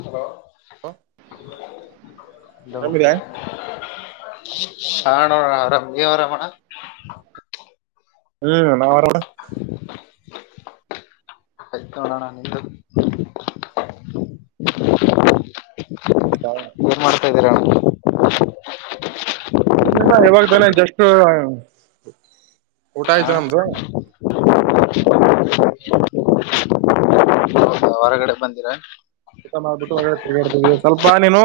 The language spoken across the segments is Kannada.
ಹಲ ನ ಆರಾಮಿದ್ಯಾ ಹಣ ಅವ ರಾಮಗೆ ಅವ ರಮಣ ಹ್ಮ್ ನಾವರಣ ಕತಣ ನೀ [unintelligible] [unintelligible] ಎರ [inaudible] ಏನಿಲ್ಲ ಯಾವಾಗ್ದಾನೆ ಜಸ್ ಹಾ ಹೌದಾ ಹೊರಗಡೆ ಬಂದಿರಾ ಊಟ ಮಾಡ್ಬಿಟ್ಟು ತಿಗಡ್ ಸ್ವಲ್ಪ ನೀನು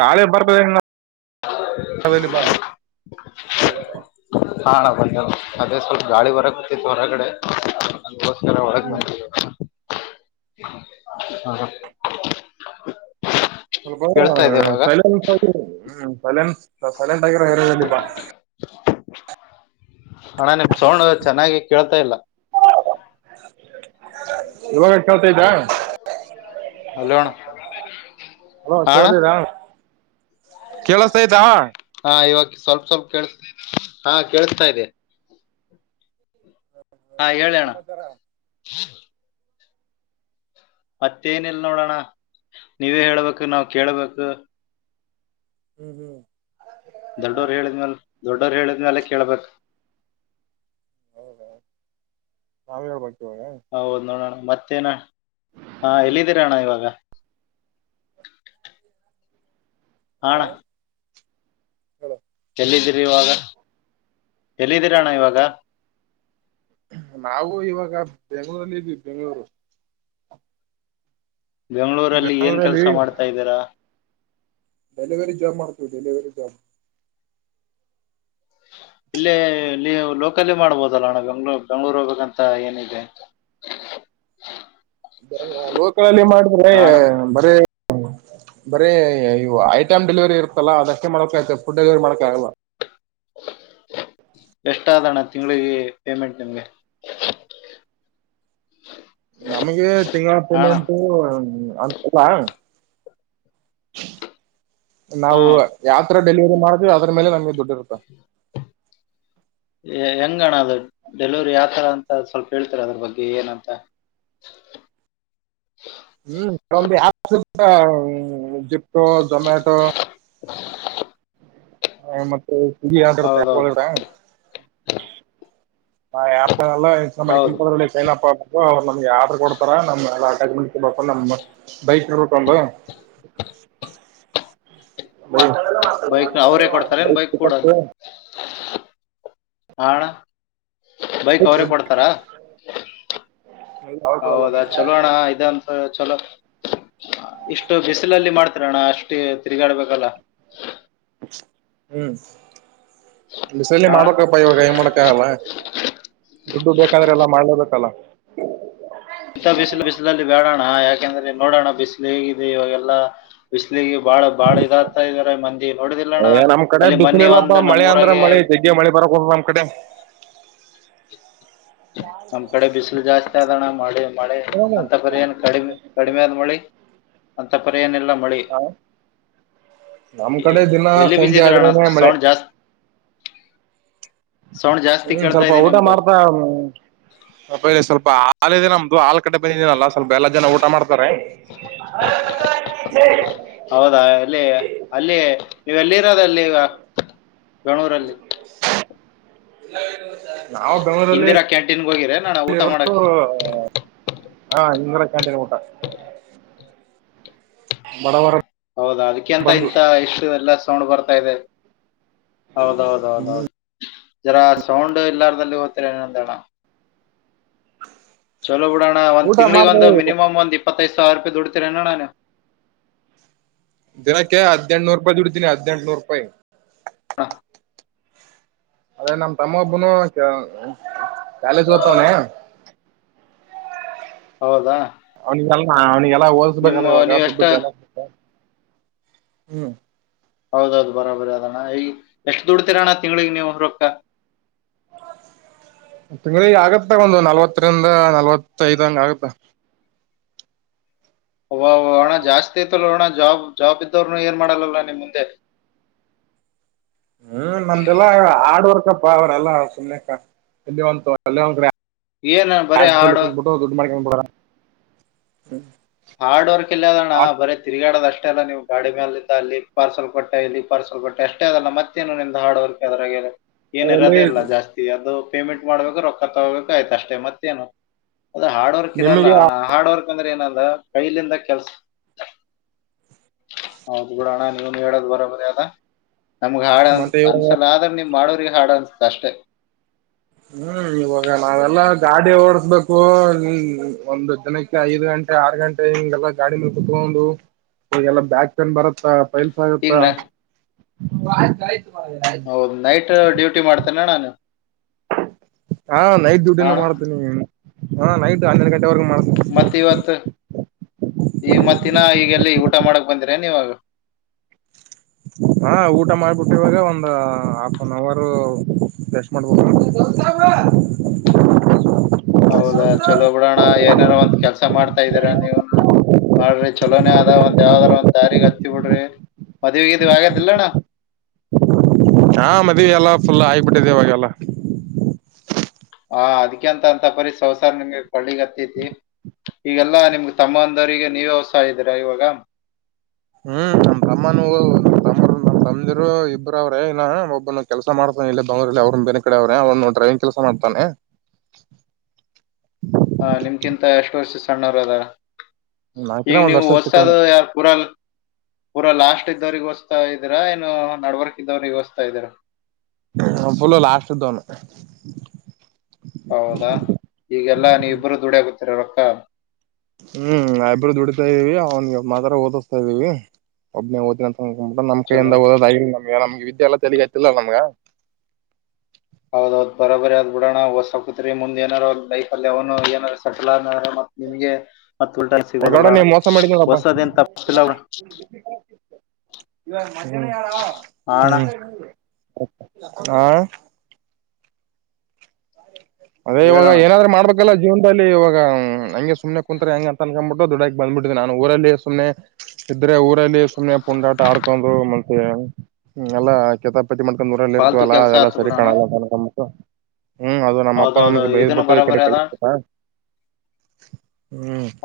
ಗಾಳಿ ಬರ್ತದೆ ಹಂಗ ಅದ ಬ ಹಣ ಬಂದ ಅದೇ ಸ್ವಲ್ಪ ಗಾಳಿ ಬರ ಕತಿತ್ತು ಹೊರಗಡೆ ದಕರ ಒ ಹ್ಮ್ ಮಾಡ ಹ ಸ್ವಲ್ಪ ಸೈಲೆನ್ಸ್ ಆಗ ಹ್ಮ್ ಸಲೆನ್ ಅ ಸೈಲೆಂಟ್ ಆಗಿರು [unintelligible] ಪಾ ಅಣ್ಣಾ ನಿಮ್ ಸೌಂಡ್ ಚೆನ್ನಾಗಿ ಕೇಳ್ತಾ ಇಲ್ಲ. ಇವಾಗ ಕೆಳ್ತಾ ಇದ್ದಾ. ಹಲೋ ಅಣ್ಣ ಹಲೋ ಹಾ ಅಣ್ಣ ಕೇಳತದ ಕೇಳಸ್ತ ಐತ. ಹಾ ಇವಾಗ ಸ್ವಲ್ಪ ಸ್ವಲ್ಪ ಕೇಳ್ ಹಾ ಕೇಳಸ್ತಾ ಇದೆ. ಹ ಹೇಳಿ ಅಣ. ಮತ್ತೇನಿಲ್ಲ ನೋಡೋಣ ನೀವೇ ಹೇಳ್ಬೇಕು ನಾವ್ ಕೇಳ್ಬೇಕ. ಹ್ಮ್ ಹ್ಮ್ ದೊಡ್ಡವರು ಹೇಳಿದ್ಮ್ಯಲ ದೊಡ್ಡೋರು ಹೇಳಿದ್ಮ್ಯಾಲೆ ಕೇಳ್ಬಕ್. ಹೌದಾ ನಾ [unintelligible] ಹೌದ ನೋಡಣ ಮತ್ತೇನ ಹಾ ಎಲ್ಲಿದ್ದೀರಿ ಅಣ್ಣ ಇವಾಗ. ಹ ಹಾ ಅಣ್ಣ ಹೇಳು ಎಲ್ಲಿದ್ದೀರಿ ಇವಾಗ ಎಲ್ಲಿದ್ದೀರ ಅಣ್ಣ ಇವಾಗ. ನಾವು ಇವಾಗ ಬೆಂಗಳೂರಲ್ಲಿ ಇದ್ವಿ ಬೆಂಗಳೂರು ಬೆಂಗಳೂರಲ್ಲಿ ಏನ್ ಕೆಲಸ ಮಾಡ್ತಾ ಇದ್ದೀರಾ ಡೆಲಿವರಿ ಜಾಬ್ ಮಾಡ್ತೀವಿ ಡೆಲಿವರಿ ಜಾಬ್ ಇಲ್ಲೇ ನೀವು ಲೋಕಲ್ಲ ಮಾಡ್ಬೋದಲ್ಲಣ್ಣ ಬೆಂಗ್ಳೂ ಬೆಂಗ್ಳೂರ್ ಹೋಗ್ಬೇಕಂತ ಏನಿದೇ [inaudible] [unintelligible] ಲೋಕಲಲ್ಲಿ ಮಾಡದ್ರೆ ಅಣ್ಣ ಬರೆ ಹ್ಮ ಬರೆ ಇವು ಐಟಮ್ ಡೆಲಿವರಿ ಇರುತ್ತಲ್ಲ ಅದಷ್ಟೇ ಮಾಡ್ಬೇಕ್ ಆಗುತ್ತೆ ಫುಡ್ ಡೆಲಿವರಿ ಮಾಡಕ ಆಗಲ್ಲ. [unintelligible] ಎಷ್ಟ ಅದಣ್ಣ ತಿಂಗಳಿಗಿ ಪೇಮೆಂಟ್ ನಿಮ್ಗೆ. ನಮಗೆ ತಿಂಗಳ ಹಾ ಅಣ್ಣ ಪೇಮೆಂಟು ಅಂತದ ನಾವು ಹ್ಮ್ ಯಾವತರ್ ಡೆಲಿವರಿ ಮಾಡ್ವಿ ಅದ್ರ ಮೇಲೆ ನಮಗೆ ದುಡ್ ಇರುತ್ತ [inaudible] ಹೆ ಹೆಂಗಣ ಅದು ಡೆಲಿವರಿ ಯಾವ್ತರ ಅಂತ ಸ್ವಲ್ಪ ಹೇಳ್ತೀರಾ ಅದ್ರ ಬಗ್ಗೆ ಏನಂತ [inaudible] ಹ್ಮ್ ಕೆಲವೊಂದು ಅಪ್ಸ್ ಇರುತ್ತ ಜಿಪ್ಟೊ ಜೊಮ್ಯಾಟೋ ಹ ಮತ್ತೆ ಸ್ವಿಗ್ಗಿ ಅಂತ ಯಾಪ್ಗೋಳ ಹೌದೌದು ಇರುತ್ತಾ. ಆ ಆ್ಯಪ್ ಗಳೆಲ್ಲ ಹೌದು [unintelligible] ಅಪ್ ಅವ್ರು ನಮಗೆ ಆರ್ಡರ್ ಕೊಡ್ತಾರ ನಮ್ಮ [unintelligible] ಮೊಬೈಲ್ ನಂಬರ್ ಬೈಕ್ ಇರುತ್ತ ಒಂದು. ಬೈಕ್. ಬೈಕ್ ಅವ್ರೆ ಕೊಡ್ತಾರೆನ್ ಬೈಕ್ ಕೂಡ ಹ ಅಣ - ಬೈಕ್ ಅವ್ರೆ ಕೊಡ್ತಾರ ಹೌದಾ ಚಲೋಣ ಇದಂತ ಚಲೋ ಇಷ್ಟು ಬಿಸಿಲಲ್ಲಿ ಮಾಡ್ತೀರಣ್ಣ ಅಸ್ಟಿ ತಿರಗಾಡ್ಬೇಕಲ್ಲ. ಹ್ಮ್ ಬಿಸಲೆ ಹಾ ಅಣ್ಣ ಮಾಡಬೆಕಪ್ಪ ಇವಾಗ ಎನ್ ಮಾಡಕ ಆಗಲ್ಲ. ದುಡ್ಡು ಬೇಕಾದ್ರೆ ಎಲ್ಲಾ ಮಾಡ್ಲೇಬೇಕಲ್ಲ. ಇಂತ ಬಿಸಿಲು ಬಿಸಿಲಲ್ಲಿ ಬ್ಯಾಡಣ್ಣ ಯಾಕೆಂದ್ರೆ ಇಲ್ ನೋಡಣ ಬಿಸಿಲ ಹೇಗಿದೆ ಇವಾಗೆಲ್ಲಾ ಬಿಸ್ ಬಿಸಿಲಿಗಿ ಬಾಳ ಬಾಳ ಇದಾಗ್ತಾ ಇದಾರೆ ಮಂದಿ ನೋಡಿದಿಲ್ಲಣ್ಣ ಏ ನಮ್ ಅಲ್ಲಿ ಮನ್ನಿ ಒಂದು ನಮ್ಮೂಊರಾಗೆ. ಮಳಿ ಬರ ಕುಂತದ ನಮ್ ಕಡೆ. ನಮ್ಮ್ ಕಡೆ ಬಿಸಿಲು ಜಾಸ್ತಿ ಆದಣ ಮಳೆ ಮಳೆ ಅಂತ ಪರಿ ಏನ್ ಕಡಿಮೆ ಕಡಿಮೆ ಆದ ಮಳಿ ಅಂತ ಪರಿ ಏನಿಲ್ಲ ಮ ಮಳಿ ಹ, ನಮ್ ಏ ಕಡೆ ದಿನ ಎಲ್ಲಿ ಬಿಜಿ ಸಂಜೆ ಇದಿರಣ್ಣ ಆದ್ರೇನೆ ಮಳೆ ಸೌಂಡ್ ಜಾಸ್ತ ಜಾಸ್ತಿ ಹ್ಮ ಕೇಳ್ತಾ ಸ್ವಲ್ಪ ಇದೆ ಊಟ ನಿಮ್ದು ಮಾಡ್ತಾ ಹ್ಮ್ [unintelligible] ಸ್ವಲ್ಪ ಆ ಹಾಲಿದೆ ನಮ್ದು ಆಲ್ ಕಡೆ ಬಂದಿದಿನಲ್ಲ ಸ್ವಲ್ಪ್ ಸ್ವಲ್ಪ ಎಲ್ಲ ಜನ ಊಟ ಮಾಡ್ತಾರೆ [unintelligible] ಅಲ್ಲೇ ಅಲ್ಲೇ [unintelligible] [unintelligible] ನೀವೆಲ್ಲಿರೋದ ಅಲ್ಲಿ ಈವಗ ಬೆಂಗಳೂರಲ್ಲಿ ಎಲ್ಲ [unintelligible] [unintelligible] ನಾವು ಬೆಂಗಳೂರಲ್ಲಿ ಇಂದಿರಾ ಕ್ಯಾಂಟೀನ್ಗೆ ಹೋಗಿರೇನ ಊಟ ಇರೋದು ಮಾಡಕ್ಕೆ ಹ ಇಂಗ್ ತಂದಿಲ್ಲ ಊಟ ಬಡವರ ಹೌದಾ ಅದಕಂತ ಬಂದು ಇಂತ ಈ ಷ್ಟು ಎಲ್ಲ ಸೌಂಡ್ ಬರ್ತಾ ಇದೆ [unintelligible] ಹೌದೌದ ಹೌದ ಜರಾ ಸೌಂಡ್ ಎಲ್ಲಾರಲ್ಲಿ ಓದ್ರ ಏನಂದಣ ಚಲೋ ಬಿಡೋಣ್ಣಂದ್ ಊಟ ತಿಂಗ್ಳಗ ಮಾಡ್ದೆ ಒಂದು ಮಿನಿಮಮ್ ಒಂದ ಇಪ್ಪತ್ತ ಇಪ್ಪತ್ತದು ಈ ಸಾವಿರ ರೂಪೆಯಿ ದುಡಿತೀರೆನ್ ಅಣ ನೀ ದಿನಕ್ಕೆ ಹದಿನೆಂಟ್ನೂರು ರೂಪಾಯಿ ದುಡತಿನಿ ಹದ್ನಂಟುನೂರು ರೂಪಾಯಿ ಹಾ ಅದೇ ನಮ್ ತಮ್ಮ ಒಬ್ಬನು ಕಾಲೇಜ ಓತವನೆ ಹೌದಾ ಅವ್ನಿಗೆಲ್ಲ ಅವ್ನಿಗೆಲ್ಲ ನಿಮ್ಮ ಓದಸ್ಬೇಕಲ್ಲ ಇವಾಗ ನೀವ್ ದುಡ್ಡ ಎಷ್ಟ ಜನ ಹ್ಮ್ ಹೌದೌದು ಬರಾ ಬರ ಅದಣ್ಣ ಈಗ ಎಷ್ಟು ದುಡ್ತಿರಣ್ಣ ತಿಂಗಳಿಗೆ ನೀವು ರೊಕ್ಕ ತಿಂಗಳಿಗು ಆಗತ್ತ ಒಂದು ನಲ್ವತ್ತರಿಂದ ನಲ್ವತ್ತಐದ್ ಹಂಗ ಆಗತ್ತ ಅಬಾಬಾ ಹಣ ಜಾಸ್ತಿ ಐತಲ್ಲ ಹಣ ಜಾಬ್ ಜಾಬ್ ಇದ್ದವರುನು ಏನ್ ಮಾಡಲ್ಲಲ್ಲ ನಿಮ ಮುಂದೆ [unintelligible] ಹ್ಮ್ ನಮ್ದಲ್ಲ ಹಾರ್ಡ್ ವರ್ಕ್ ಅವರೆಲ್ಲ ಸುಮ್ನೆಕ್ಕ ಎಲ್ಲಿ ಒಂತ ಏನ್ ಬರೀ ಲ್ಲಿ ಹಾಡು ಕುಬಿಟ್ಟು ದುಡ್ಡು ಮಾಡಕಬಿಡದು ಹಾರ್ಡ್ ವರ್ಕ್ ಎಲ್ಲ ಅದಣ್ಣ ಬರೇ ತಿರುಗಾಡದಷ್ಟೇ ಅಷ್ಟೆ ಅಲ್ಲ ನೀವು ಗಾಡಿ ಮೇಲೆ ಅಲ್ಲಿ ಪಾರ್ಸಲ್ ಕೊಟ್ಟೆ ಇಲ್ಲಿ ಪಾರ್ಸಲ್ ಕೊಟ್ಟ ಅಷ್ಟೇ ಅದಲ್ಲ ಮತ್ತೇನು ನಿಮ್ ಹಾರ್ಡ್ ವರ್ಕ್ ಅದ್ರ ಅಲ್ಲಿ ಏನಿರೋದೆೇ ಇಲ್ಲ ಜಾಸ್ತಿ ಅದು ಪೇಮೆಂಟ್ ಮಾಡ್ಬೇಕು ರೊಕ್ಕ ತಗೋಬೇಕು ಆಯ್ತಷ್ಟೇ ಮತ್ತೇನು ಅದ ಹಾರ್ಡ್ ವರ್ಕ್ ಇರಲ್ಲ ನಿಮಗೆ ಹಾರ್ಡ್ ವರ್ಕ್ ಅಂದ್ರೆ ಏನಲ್ಲ ಕೈಲಿಂದ ಕೆಲ್ಸ ಹೌದ ಬಿಡು ಅಣ ನೀನು ಹೇಳದ ಬರಬರಿ ಅದ ನಮ್ಗ್ ಹಾಡನ್ ಮತ್ತೆ ಇವಾಗ ಅನ್ಸಲಾದ್ರ ನೀಮ್ ಮಾಡೋರಿಗೆ ಹಾಡು ಅನ್ಸತ ಅಷ್ಟೆ ಹ್ಮ್ ಇವಾಗ ನಾವೆಲ್ಲಾ ಗಾಡಿ ಓಡಸ್ಬೇಕು ಒಂದು ದಿನಕ್ಕೆ ಐದು ಗಂಟೆ ಆರ್ ಗಂಟೆ ಹಿಂಗೆಲ್ಲಾ ಗಾಡಿ ಮೇಲೆ ಕುತ್ಕೊಂಡು ಈಲ್ಲಾ ಬ್ಯಾಕ್ ಪೇನ್ ಬರತ್ತ ಪೈಲ್ಸ ಈಗ ಆಗುತ್ತಾ ನಾ ಹೌದ ನೈಟ್ ಡ್ಯೂಟಿ ಮಾಡ್ತೇನೆ ನಾನು ಹಾ ನೈಟ್ ಡ್ಯೂಟಿನ ಅಣ್ಣ ಮಾಡ್ತೇನಿ ಹ ನೈಟ್ ಹನ್ನೆರಡು ಗಂಟೆವರೆಗ ಮಾಡ ಮತಿವತ್ತು ಈಗ ಮತ್ತಿನ ಈಗ ಎಲ್ಲಿ ಊಟ ಮಾಡಕ್ ಬಂದಿರಾ ನೀವಾಗ ಹಾ ಊಟ ಮಾಡಬಿಟ್ಟ ಇವಾಗ ಒಂದ್ ಹಾಫ್ ಅನ್ ಅವರ್ ರೆಸ್ಟ್ ಮಾಡ್ಬ ಹಗ [unintelligible] [unintelligible] [unintelligible] ಹೌದಾ ಚಲೋ ಬಿಡೋಣ ಏನಾರೋ ಒಂದ ಕೆಲ್ಸ ಮಾಡ್ತಾ ಇದ್ದೀರಾ ನೀವ ಮಾಡ್ರಿ ಚಲೋನೇ ಅದ ಒಂದ್ ಯಾವದಾರ ಒಂದ್ ದಾರಿಗೆ ಹತ್ತಿ ಬಿಡ್ರಿ ಮದುವಿ ಗಿಡವಿ ಆಗದಿಲ್ಲಣ [unintelligible] [unintelligible] ಹಾ ಮದವೇ ಎಲ್ಲ ಫುಲ್ ಆಗಿಬಿಟ್ಟಿದೆೆವಾಗೆಲ್ಲ ಹಾ ಅದ್ಕಂತ ಅಂತ ಪರಿ ಸಂಸಾರ ನಿಮ್ಗೆ ಕಳ್ಳಿಗೂ ಹತೈತಿ ಈಗೆಲ್ಲಾ ನಿಮ್ಗ ತಮ್ಮ ಅಂದವ್ರಿಗೆ ನೀವೇ ಹೊಸ ಇದ್ದೀರಾ ಇವಾಗ ಹ್ಮ್ ನಮ್ಮ್ ತಮ್ಮನ ತಂದಿರು ಇಬ್ಬರ ಅವ್ರ ಇ ಒಬ್ಬನ್ನು ಕೆಲಸ ಮಾಡತಾನ ಇಲ್ಲಿ ಬೆನಗಳೂರಲ್ಲಿ ಅವ್ರ ಬೇರೇ ಕಡೆ ಅವ್ರೆ ಅವ್ರನ್ನು ಡ್ರೈವಿಂಗ್ ಕೆಲಸ ಮಾಡ ನಡ್ತಾನೆ [unintelligible] ಹ ನಿಮ್ಗಿಂತ ಎಷ್ಟು ವರ್ಷ ಸಣ್ಣವರು ಅದಾರ ಈಗ ನಾಕಿನ ಒಂದ್ ನೀವು ವರ್ಷ ಸಿಕ್ಕವನೆ ಹೊಸದು ಯಾರ ಪೂರ ಪೂರಾ ಲಾಸ್ಟ್ ಇದ್ದವ್ರಿಗೆ ಇದೀರಾ ಏನು ನಡ್ವರ್ಕ ಇದವ್ರ ಒಡಸ್ತಾ ಇದ್ದೀರಾ ಹ ಪುಲ ಲಾಸ್ನು ಹೌದಾ ಈಗೆಲ್ಲಾ ನೀವಿ ಇಬ್ಬರುೂ ದುಡಿಯಗುತ್ತೀರ ರೊಕ್ಕ ಹ್ಮ್ ಇಬ್ಬರು ದುಡಿತಾ ಇದೀವಿ ಅವ್ನ್ಗೆ ಮಾತ್ರ ಓದಿಸ್ತಾ ಇದೀವಿ ಒಬ್ಬನೇ ಓ ಹ್ ನಮ್ ಎಂದ ಚಲೋ ಓದೋದ ನಮ್ಗೆ ನಮ್ಗೆ ವಿದ್ಯೆ ಎಲ್ಲ ತೆಗತಿಲ್ಲ ನಮ್ಗ ಹೌದೌದ ಬರಬರಿ ಅದ್ ಬಿಡೋಣ ಹೊಸ ಹಕತ್ರಿ ಮುಂದ ಏನಾರ ಲೈಫ ಅಲ್ಲಿ ಅವನು ಏನಾರ ಸೆಟಲ್ ನಿಮಗೆ ಮತ್ ಉಲ್ಟನ್ ಸಿಗೋದ ಗೌಡ ಬಿಡೋಣ ನೀ ಮೋಸ ಹೊಸದನ್ ತಪ್ಪಿಲ್ಲಡ ಮಾಡಿದ್ನೋಡಪ್ಪ ಇವಾಗ ಮಜನ ಯಾರ ಆ ಅಣ್ಣ ಹಾ ಅದೇ ಇವಾಗ ಹೇಳೋಣ ಏನಾದ್ರರು ಮಾಡ್ಬೇಕು ಇದಕ್ಕೆಲ್ಲ ಜೀವನದಲ್ಲಿ ಇವಾಗ ಹಾಗೆ ಸುಮ್ನೆ ಕುಂತಾರೆ ಹ ಹೆಂ ಅನ್ಕ್ಬಿಟ್ಟು ದುಡಾಗಿ ಬಂದ್ಬಿಟ್ಟಿದೆನ ನಾನು ಊರಲ್ಲಿ ಸುನೆ ಇದ್ರೆ ಊರಲ್ಲಿ ಸುಮ್ಮನೆ ಪುಂಡಾಟ ಆಡ್ಕೊಂಡು ಮತ್ತೆ ಎಲ್ಲಾ ಕೆತಪ್ [unintelligible] ಮ್ಕೊಂಡ್ ದೂರಲ್ಲಿ ಫಾಲ್ತು ಇರ್ತವಲ್ಲ ಕೆಲ್ಸ ಅದೆಲ್ಲ ಆತು ಸರಿ ಬಿಡೋಣ ಕಾಣಲ್ಲಕ ಹ್ಮ್ ಅದು ನಮ್ಮ ಅ ಹೌದೌದು ನಮ್ಗೆ ಬೇ ಇದನ್ನು ಬಿಟ್ಟು ಈ ಕಡೆ ಬರೋಬರಿ ಅದ ಕಲತಾ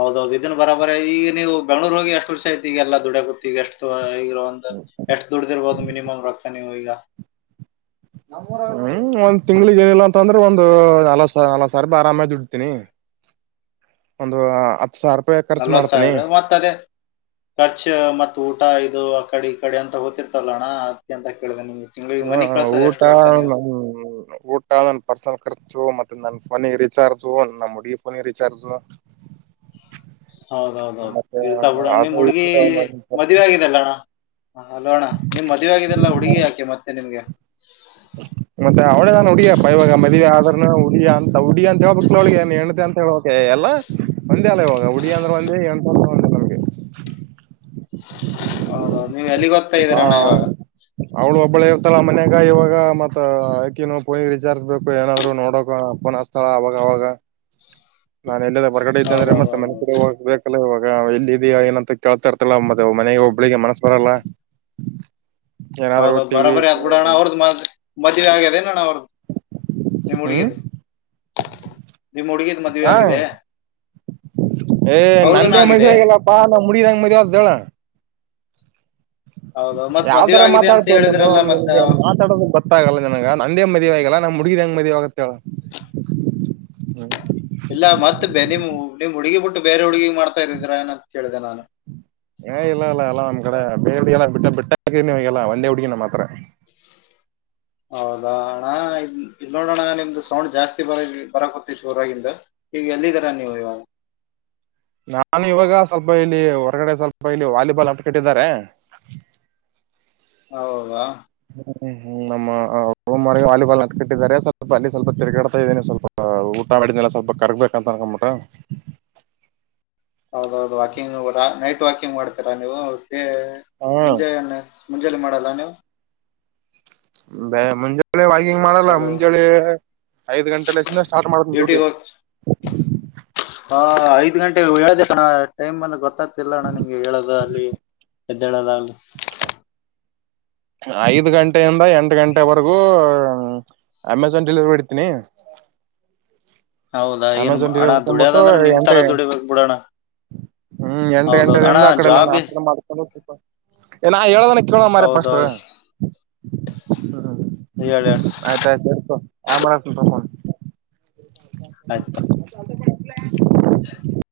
ಹೌದೌದು ಇದನ್ ಬರಬರ ಈಗ ನೀವು ಬೆಂಗಳೂರಿಗೆ ಹೋಗಿ ಎಷ್ಟು ವರ್ಷ ಆಯತಿ ಈಗಲ್ಲ ದುಡ ಗೊತ್ತ ಈಗ ಎಷ್ಟು ಈಗ ಅ ಎು ದೊಡ್ಡ ದರ ಬಾ ಮಿನಿಮಮ ರಾ ನಿ ನೀ ಹಯ ಹ್ಮ ಒಂದ್ ತಿಂಗ್ಳಿಗೆ ಏನಿಲ್ಲ ಅಂತ ಅಂದ್ರೆ ಒಂದು ಹಲಸ ಹಲ ಸರ್ ಬ ಆರಾಮ ದುಡ್ತನಿ ಒಂದು ಸಾವಿರ ರೂಪಾಯಿ ಖರ್ಚು ನಲ್ವತ್ ಮಾಡ್ತೀನಿ ಸಾವಿರ ಮತ್ತತ್ ಅದೇ ಖರ್ಚು ಮತ್ತ್ ಊಟ ಇದು ಕಡೆ ಈ ಕಡೆ ಅಂತ ಹಓದತಿರ್ತಲ್ಲಣ್ಣ ಅ ಅಂತ ಕೇಳಿದೆ ನಿಮ್ಗೆ ತಿಂಗಳಿಗೆ ಹ್ಮ ಮನಿ ಕಳ್ಸೋದ್ ಊಟ ಎಷ್ಟು ರೊಕ್ಕ ನೀವು ಊಟ ನನ್ನ ಪರ್ಸನಲ್ ಖರ್ಚು ಮತ್ತ ನನ್ನ ಫೋನಿಗೆ ರೀಚಾರ್ಜ್ ನಮ್ಮ ಮುಡಗ ಫೋನಿಗೆ ರೀಚಾರ್ಜು ಹೌದೌದೌದು ಮತ್ತೆ ಇರ್ತಾವ ಬಿಡ ನಿಮ್ ಹುಡುಗಿ ಹ ಹಲೋಣ ನಿಮ್ ಮದುವೆ ಆಗಿದೆಲ್ಲಾ ಹುಡುಗಿ ಯಾಕೆ ಮತ್ತೆ ನಿಮ್ಗೆ ಮತ್ತೆ ಅವ್ಳಗಾನು ಉಡಿಯಪ್ಪ ಇವಾಗ ಮದ್ ಆದ್ರನು ಉಡಿಯ ಅಂತ ಉಡಿ ಅಂದ ಜವಾಬಕ್ಳೊಳಗೆ ಹೆಣತೆ ಅಂತ ಹೇಳಕೆ ಎಲ್ಲ ಒಂದೇ ಅಲ್ಲ ಇಗಾಗ ಉಡಿ ಅಂದ್ರೆ ಒಂದೇ ಎ ಹೌದೌದು ನೀವ್ ಎಲ್ಲಿಗೊದ್ತಾ ಇದ್ದೀರ ಅಣ್ಣ ಇವಾಗ ಬಳೆ ಇರ್ತಲ್ಲ ಮನ್ಯಾಗ ಇವಾಗ ಮತ್ತ ಆಾಕ ಫೋನಿಗೆ ರೀಚಾರ್ಜ್ ಬೇಕು ಏನಾದ್ರ ನೋಡಕ ಅಪ್ಪನ ಸ್ಥಳ ಅವಾಗ ಅವಾಗ ನಾನ ಎಲ್ಲ ಹೊರಗಡೆ ಇದ್ದಂದ್ರೆ ಮತ್ತ ಮ ಹೌದೌದೌದು ಹೋಗ ಬೇಕಲ್ಲ ಇಗಾಗ ಎಲ್ಲ ಇದ ಏನಂತ ಕೇಳ್ತಾ ಇರ್ತಲ್ಲಮ್ಮದ ಮನೆಗೆ ಒಬ್ಳಿಗೆ ಮನಸ್ ಬರಲ್ಲ ಏನಾದ್ರು ಹೌದೌದು ಟಿವಿ ಬರಾಬರಿ ಅತ್ ಬಿಡೋಣ್ಣ ಅವ್ರದ ಮ್ ಮದುವೆ ಆಗ್ಯದೇನಣ್ಣ ಅವ್ರ್ದು ನೀ ಹ್ಮ್ ಮುಡಿಯದು ನಿಮ್ಮ್ ಹುಡುಗಿದ ಮದುವೆ ಹಾ ಆಗಿದೆ ಏ ಅವ್ರದೂನು ನಂದೇ ಆಗಿದೆ ಮದುವೆಯಾಗಿಲ್ಲಪ್ಪ ನಮ್ಮುಡುಗಿ ಇದು ಮದುವೆ ಹೆಂಗಾಯ್ತು ಹೇಳು ಹೌದದು ಯಾವ್ ತರ ಮಾತಾಡ್ತೇವ ನಾನು ಮಾತಾಡೋದಕ್ ಗತ್ತಾಗಲ್ಲ ನನಗ ನಂದೇ ಮದುವ ಆಗಲ್ಲ ನ ಹುಡುಗಿದ ಹಂಗ ಮದುವ ಆಗತ್ತಳ ಹ್ಮ್ ಇಲ್ಲ ಮತ್ತ ನಿಮ್ ನಿಮ್ ಹುಡುಗಿ ಬಿಟ್ಟು ಬೇರೆ ಹುಡುಗಿಗ್ ಮಾಡ್ತಾ ಇದಿದೀರಾ ಏಂತ ಕೇಳಿದೆ ನಾನು ಏ ಇಲ್ಲ ಇಲ್ಲ ಅಲ್ಲಾ ನಮ್ ಕಡೆ ಬೇರ್ಡಿ ಎಲ್ಲ ಬಿಟ್ಟ ಬಿಟ್ಟ ಹಾಕಿರ್ ನೀ ಹಲ್ಲ ಒಂದೇ ಹುಡ್ಗಿ ನಮ್ಮ್ ಮಾತ್ರ ಹೌದಾ ಅಣ ಇಲ್ಲಿ ನೋಡೋಣ ನಿಮ್ದು ಸೌಂಡ್ ಜಾಸ್ತಿ ಬರ ಬರಕೊತ್ತೈತ್ತು ಹೊರಾಗಿಂದ ಹ ಎಲ್ಲಿ ತರ ನೀವ ನಾನು ಇವಾಗ ಸ್ವಲ್ಪ ಇಲ್ಲಿ ಹೊರಗಡೆ ಸ್ವಲ್ಪ ಇಲ್ಲಿ ವಾಲಿಬಾಲ್ ಅಟ್ಕಟ್ಟಿದ್ದಾರೆ [inaudible] ಹೌದ ಹ್ಮ್ ಹ್ಮ್ ನಮ್ಮ ರೂಮ್ ವಾಲಿಬಾಲ್ ಅಕಟ್ಟಿದ್ದಾರೆ ಸ್ವಲ್ಪ ಅಲ್ಲಿ ಸ್ವಲ್ಪ ತಿರ್ಗಾಡ್ತಾ ಇದ್ದೀನಿ ಸ್ವಲ್ಪ ಊಟ ಮಾಡಡಿದ್ನೆಲ್ಲ ಸ್ವಲ್ಪ ಕರ್ಗ್ಬೇಕಂತ ಅನ್ಕೊಬಿಟ [inaudible] ಹೌದೌದು ವಾಕಿಂಗ್ ನೈಟ್ ವಾಕಿಂಗ್ ಮಾಡ್ತೀರಾ ನೀವು ಅವಿಗೆ ಹ್ಮ ಮುಂಜೆ ಮುಂಜಾಲೆ ಮಾಡಲ್ಲ ನೀವು ಬೆ ವಿಂಗ್ ಮಾಡಲ್ಲ ಚಲೋ ಮುಂಜಳೆ ಐದ್ ಗಂಟೆ ಲ ಸ್ಟಾರ್ಟ್ ಮಾಡುದು ಡ್ಯೂಟಿಗೆ ಡ್ಯೂಟಿ [inaudible] ಹ ಐದ್ ಗಂಟೆ ಹೇಳ್ದ ಅಣ್ಣ ಟೈಮ್ಲ್ಲಿ ಗೊತ್ತಾಗ್ತಿಲ್ಲ ಅಣ್ಣ ನಿಮ್ಗೆ ಹೇಳೋದ ಅಲ್ಲಿ ಎ್ದಣದ ಐದ್ ಗಂಟೆಯಿಂದ ಎಂಟು ಗಂಟೆವರೆಗೂ ಹ ಅಮೆಝಾನ್ ಡೆಲಿವರಿ ಮಾಡತೀನಿ ಹೌದಾ ಏನ್ ಹಣ ದುಡ್ಯದಂದ್ರೆ ನಿಮ್ ತರ ಎಂಟು ದುಡಿಬೇಕಕ್ ಬಿಡೋಣ ಹ್ಮ್ ಎಂಟು ಹೌದೌದು ಅಣ್ಣ ಗಂಟೆದಿಂದ ಅಕಡೆಲ್ಲ ಜಾಬ್ ನಾಶನ ಮಾಡ್ಕೊಂಡ ಸ್ವಲ್ಪ ಏ ನಾ ಹೇಳದನ ಕೇಳ ಮಾರ ಪಸ್ಟ್ ಹೌದೌದು ಹ್ಮ್ ಹೇಳಿ ಆಯ್ತ ಆಯ್ತು ಸೇರ್ತ ಆ ಮಾಡ ತಕನ್ [inaudible] ಆಯ್ತಾ ಹ [inaudible]